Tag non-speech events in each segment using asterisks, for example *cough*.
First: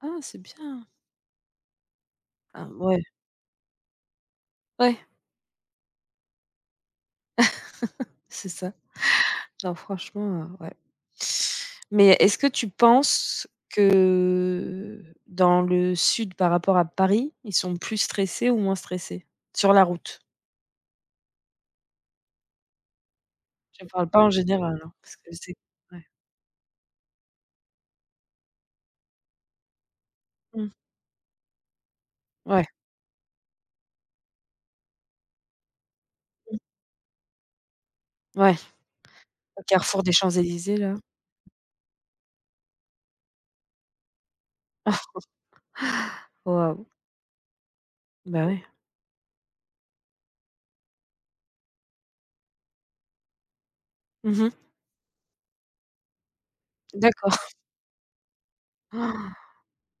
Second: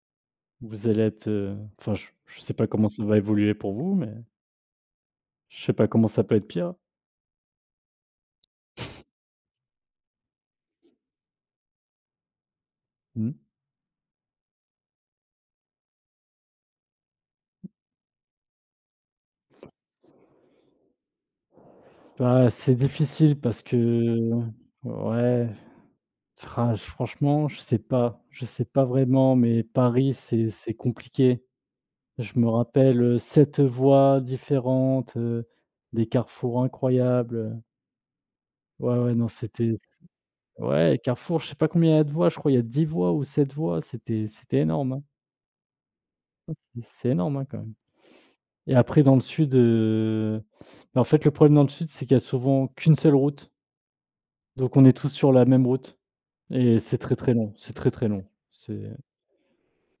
Ah, c'est Vous bien! allez être, heu, enfin je je sais pas Ah, comment mouais. ça va évoluer pour vous mais Ouais. je sais pas comment ça peut être pire. *chuckles* C'est ça. *chuckles* Non, franchement, heu, ouais mais est-ce que tu Mmh. penses que, heu, dans le sud par rapport à Paris, ils sont plus stressés ou moins stressés sur la route? Bah c'est difficile parce Je parle pas en que, général, hein, parce que ouais. c'est ouais. Ah, franchement je sais pas je sais pas vraiment, mais Paris c'est Mmh. c'est compliqué. Je me Ouais. rappelle, heu, 7 voies différentes, heu, des Mmh. carrefours incroyables, heu Ouais. Ouais, ouais, non Au c'était c c carrefour des Champs-Élysées ouais là. les carrefours je sais pas combien il y a de voies, je crois il y a 10 voies ou 7 voies, c'était c'était énorme, hein. *chuckles* Ouais, c'est Waouh! c'est énorme, hein, quand même Bah, ouais. et après dans le sud, heu, bah, en fait, le problème dans le sud c'est qu'il y a souvent qu'une seule route Mmh mh. donc on est tous sur la même route et c'est très, D'accord. très *chuckles* long, c'est très, très long, c'est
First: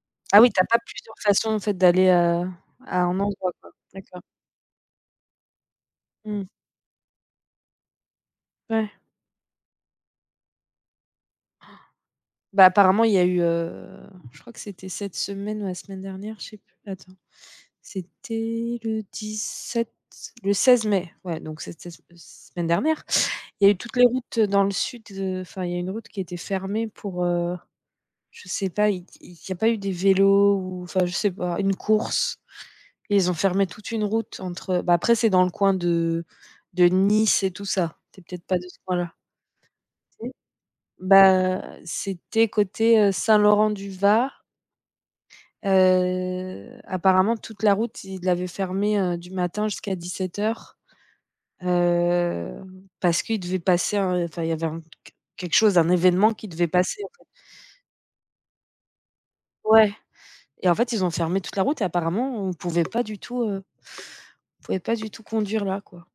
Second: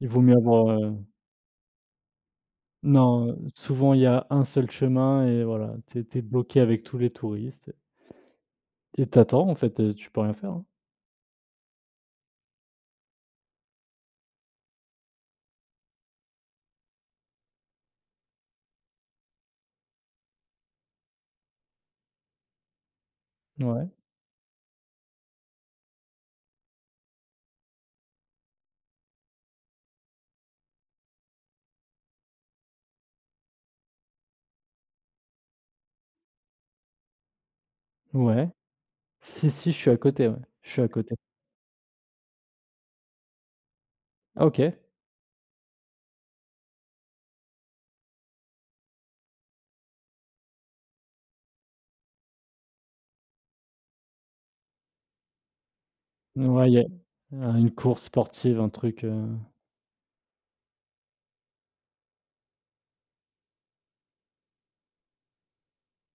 il vaut mieux Ah oui, tu as avoir, pas heu plusieurs façons en fait d'aller, heu, à un Non, heu, endroit, quoi. souvent il y D'accord. a un seul chemin et voilà, tu es tu es Mmh. bloqué avec tous les touristes et Ouais. et tu attends en fait, heu, tu peux rien faire, hein. *gasps* Bah, apparemment il y a eu, heu, je crois que c'était cette semaine ou la semaine dernière, je sais plus, attends. C'était le 17, le 16 mai, ouais, donc c'était, heu, se semaine dernière? Il N y a eu ouais. toutes les routes, heu, dans le sud, heu, enfin il y a une route qui était fermée pour, heu, je sais pas, il il y a pas eu des vélos ou? Enfin je sais pas, une course? Et ils ont fermé toute une route entre, heu bah, après, c'est dans le coin de de Nice et tout ça. Tu es peut-être Ouais. pas de ce coin là. Si, si je suis à côté, Si? ouais, je suis à côté. Ben, c'était côté, heu, Saint-Laurent-du-Var? Ah, OK. Heu, apparemment toute la route, ils l'avaient fermé, heu, du matin jusqu'à 17:00. Heu, parce qu'ils devaient passer, heu enfin il y avait un qu quelque chose, un événement N qui devait ouais il y a, passer, en fait. heu, une course sportive, un truc, heu Ouais et en fait ils ont fermé toute la route et apparemment on pouvait pas du tout, heu, on pouvait pas du tout conduire là, quoi.